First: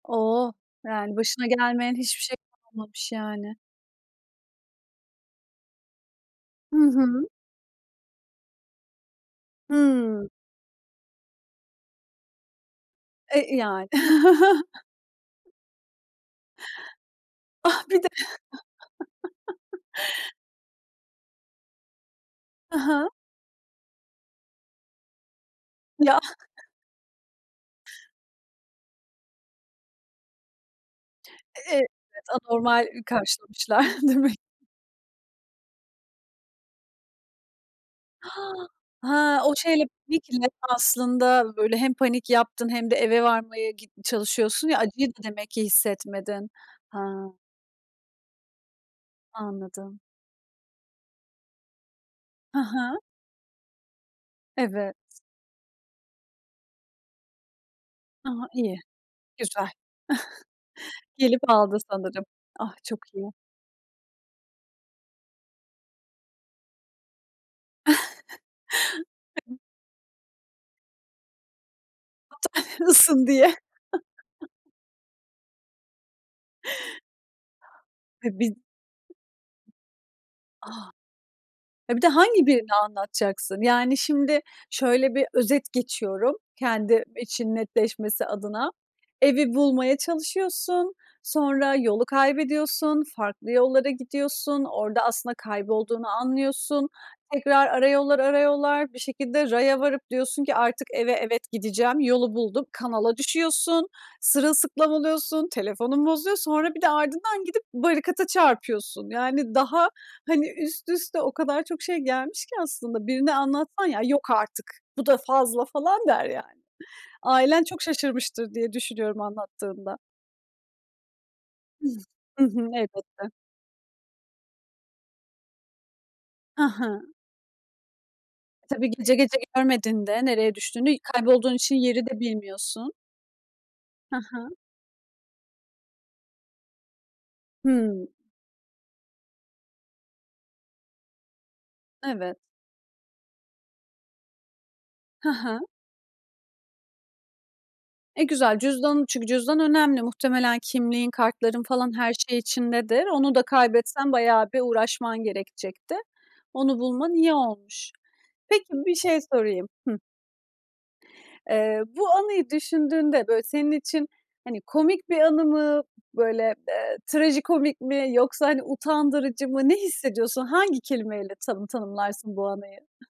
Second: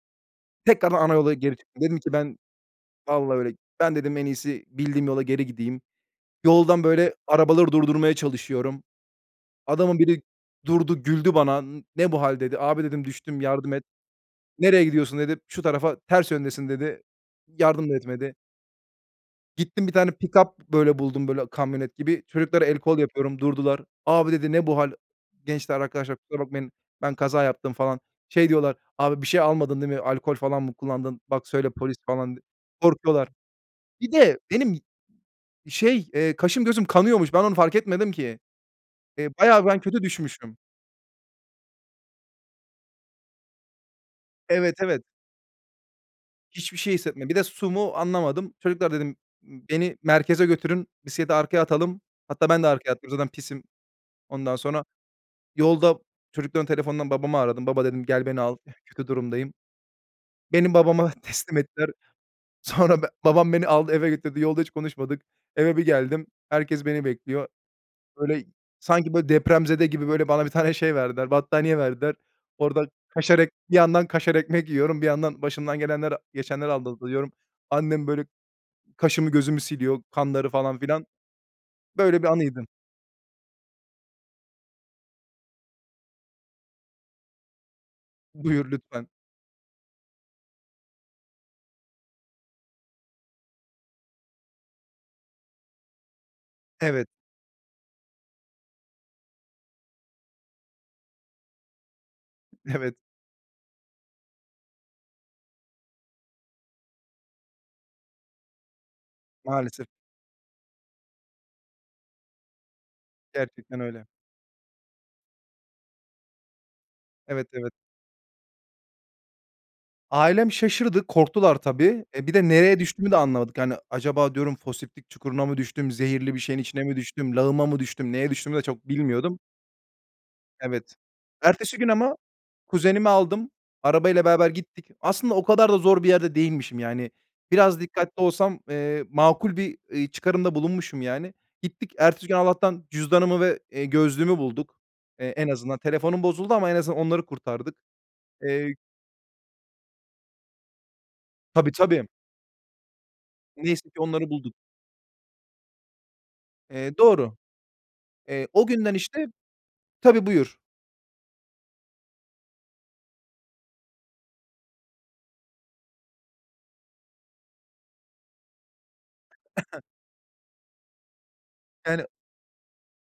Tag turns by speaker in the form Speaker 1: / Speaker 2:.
Speaker 1: O!
Speaker 2: Tekrardan ana
Speaker 1: Yani,
Speaker 2: yola
Speaker 1: başına
Speaker 2: geri çıktım.
Speaker 1: gelmeyen
Speaker 2: Dedim ki
Speaker 1: hiçbir şey
Speaker 2: ben
Speaker 1: kalmamış
Speaker 2: Vallahi öyle.
Speaker 1: yani.
Speaker 2: "Ben," dedim, "en iyisi bildiğim yola geri gideyim."
Speaker 1: Hı
Speaker 2: Yoldan, böyle,
Speaker 1: hı.
Speaker 2: arabaları durdurmaya çalışıyorum. Adamın biri
Speaker 1: Hıı.
Speaker 2: durdu, güldü bana. "N ne bu hâl?" dedi. "Abi" dedim, "düştüm.
Speaker 1: E
Speaker 2: Yardım et."
Speaker 1: yani.
Speaker 2: "Nereye gidiyorsun?" dedi. "Şu tarafa, ters yöndesin." dedi.
Speaker 1: Ah!
Speaker 2: Yardım da
Speaker 1: Bir de
Speaker 2: etmedi. Gittim, bir tane pikap, böyle, buldum, böyle, kamyonet gibi. Çocuklara el
Speaker 1: Hı
Speaker 2: kol
Speaker 1: hı.
Speaker 2: yapıyorum durdular. "Abi" dedi, "ne bu hâl?" "Gençler arkadaşlar
Speaker 1: Ya!
Speaker 2: kusura bakmayın ben kaza yaptım." falan. Şey diyorlar, "Abi, bir şey almadın değil mi? Alkol falan mı kullandın? Bak,
Speaker 1: E
Speaker 2: söyle.
Speaker 1: evet,
Speaker 2: Polis" falan diye.
Speaker 1: anormal
Speaker 2: Korkuyorlar.
Speaker 1: karşılamışlar
Speaker 2: Bir
Speaker 1: demek.
Speaker 2: de benim şey, eee, kaşım gözüm kanıyormuş. Ben onu fark etmedim ki. Eee,
Speaker 1: Ha, o
Speaker 2: bayağı ben
Speaker 1: şeyle
Speaker 2: kötü
Speaker 1: [unintelligible] ki evet,
Speaker 2: düşmüşüm.
Speaker 1: aslında, böyle, hem panik yaptın hem de eve varmaya git çalışıyorsun
Speaker 2: Evet,
Speaker 1: ya
Speaker 2: evet.
Speaker 1: acıyı da demek ki hissetmedin.
Speaker 2: Hiçbir şey hissetmedim.
Speaker 1: Ha.
Speaker 2: Bir de su, mu anlamadım. "Çocuklar," dedim, ımm, "beni
Speaker 1: Anladım.
Speaker 2: merkeze götürün, bisiklete arkaya atalım." Hatta
Speaker 1: Hı
Speaker 2: ben de arkaya
Speaker 1: hı.
Speaker 2: atladım zaten pisim. Ondan sonra,
Speaker 1: Evet.
Speaker 2: yolda çocukların telefondan babamı aradım. "Baba dedim gel
Speaker 1: Hı
Speaker 2: beni
Speaker 1: hı.
Speaker 2: al.
Speaker 1: İyi.
Speaker 2: Kötü durumdayım."
Speaker 1: Güzel.
Speaker 2: Beni babama
Speaker 1: Gelip
Speaker 2: teslim
Speaker 1: aldı
Speaker 2: ettiler.
Speaker 1: sanırım. Ah, çok
Speaker 2: Sonra be
Speaker 1: iyi.
Speaker 2: babam beni aldı eve götürdü, yolda hiç konuşmadık. Eve bir geldim, herkes beni bekliyor. Böyle, sanki böyle, depremzede gibi, böyle, bana bir tane şey verdiler, battaniye verdiler. Orada
Speaker 1: [unintelligible]
Speaker 2: kaşar
Speaker 1: Diye.
Speaker 2: ekm bir yandan kaşar ekmek yiyorum, bir yandan başımdan gelenleri, geçenleri anlatıyorum. Annem böyle,
Speaker 1: [unintelligible]
Speaker 2: kaşımı gözümü siliyor, kanları
Speaker 1: A!
Speaker 2: falan filan.
Speaker 1: E, bir de
Speaker 2: Böyle bir
Speaker 1: hangi
Speaker 2: anıydı.
Speaker 1: birini anlatacaksın? Yani şimdi şöyle bir özet geçiyorum, kendim için netleşmesi adına.
Speaker 2: Buyur, lütfen.
Speaker 1: Evi bulmaya çalışıyorsun, sonra yolu kaybediyorsun, farklı yollara gidiyorsun, orada aslında kaybolduğunu anlıyorsun.
Speaker 2: Evet.
Speaker 1: Tekrar ara yollar, ara yollar, bir şekilde raya varıp diyorsun ki, "Artık eve, evet, gideceğim, yolu bulduk."
Speaker 2: Evet.
Speaker 1: Kanala düşüyorsun, sırılsıklam oluyorsun, telefonun bozuyor. Sonra bir de ardından gidip barikata çarpıyorsun. Yani
Speaker 2: Maalesef.
Speaker 1: daha, hani, üst üste o kadar çok şey gelmiş ki aslında. Birine
Speaker 2: Gerçekten
Speaker 1: anlatsan, "Ya,
Speaker 2: öyle.
Speaker 1: yok artık! Bu da fazla." falan der yani.
Speaker 2: Evet,
Speaker 1: Ailen
Speaker 2: evet.
Speaker 1: çok şaşırmıştır, diye düşünüyorum anlattığında.
Speaker 2: Ailem şaşırdı, korktular tabii. Eee, bir
Speaker 1: Hı
Speaker 2: de
Speaker 1: hı,
Speaker 2: nereye düştüğümü de
Speaker 1: elbette.
Speaker 2: anlamadık. Yani, acaba diyorum, "Foseptik çukuruna mı düştüm? Zehirli bir şeyin
Speaker 1: Ha
Speaker 2: içine mi
Speaker 1: ha.
Speaker 2: düştüm? Lağıma mı düştüm?" Neye düştüğümü de çok
Speaker 1: Tabii, gece gece
Speaker 2: bilmiyordum.
Speaker 1: görmedin de nereye
Speaker 2: Evet,
Speaker 1: düştüğünü. Kaybolduğun için
Speaker 2: ertesi gün
Speaker 1: yeri
Speaker 2: ama
Speaker 1: de bilmiyorsun.
Speaker 2: kuzenimi aldım,
Speaker 1: Ha
Speaker 2: arabayla beraber
Speaker 1: ha.
Speaker 2: gittik. Aslında o kadar da zor bir yerde değilmişim yani. Biraz
Speaker 1: Hıı.
Speaker 2: dikkatli olsam, eee, makul bir, iii, çıkarımda bulunmuşum yani. Gittik, ertesi gün
Speaker 1: Evet.
Speaker 2: Allah'tan cüzdanımı ve, eee, gözlüğümü bulduk. Eee,
Speaker 1: Hı
Speaker 2: en
Speaker 1: hı.
Speaker 2: azından telefonum bozuldu ama en azından onları kurtardık.
Speaker 1: Eee, güzel
Speaker 2: Eee
Speaker 1: cüzdan çünkü cüzdan önemli. Muhtemelen kimliğin, kartların
Speaker 2: Tabii,
Speaker 1: falan
Speaker 2: tabii.
Speaker 1: her şey içindedir. Onu da
Speaker 2: Neyse ki
Speaker 1: kaybetsen
Speaker 2: onları
Speaker 1: bayağı
Speaker 2: bulduk.
Speaker 1: bir uğraşman gerekecekti. Onu
Speaker 2: Eee,
Speaker 1: bulman iyi
Speaker 2: doğru.
Speaker 1: olmuş.
Speaker 2: Eee,
Speaker 1: Peki,
Speaker 2: o günden,
Speaker 1: bir şey
Speaker 2: işte
Speaker 1: sorayım Hıh.
Speaker 2: Tabii, buyur.
Speaker 1: Eee, bu anıyı düşündüğünde, böyle, senin için, hani, komik bir anı mı? Böyle, eee, trajikomik mi yoksa, hani, utandırıcı mı? Ne hissediyorsun? Hangi kelimeyle tanı
Speaker 2: Yani
Speaker 1: tanımlarsın bu anıyı?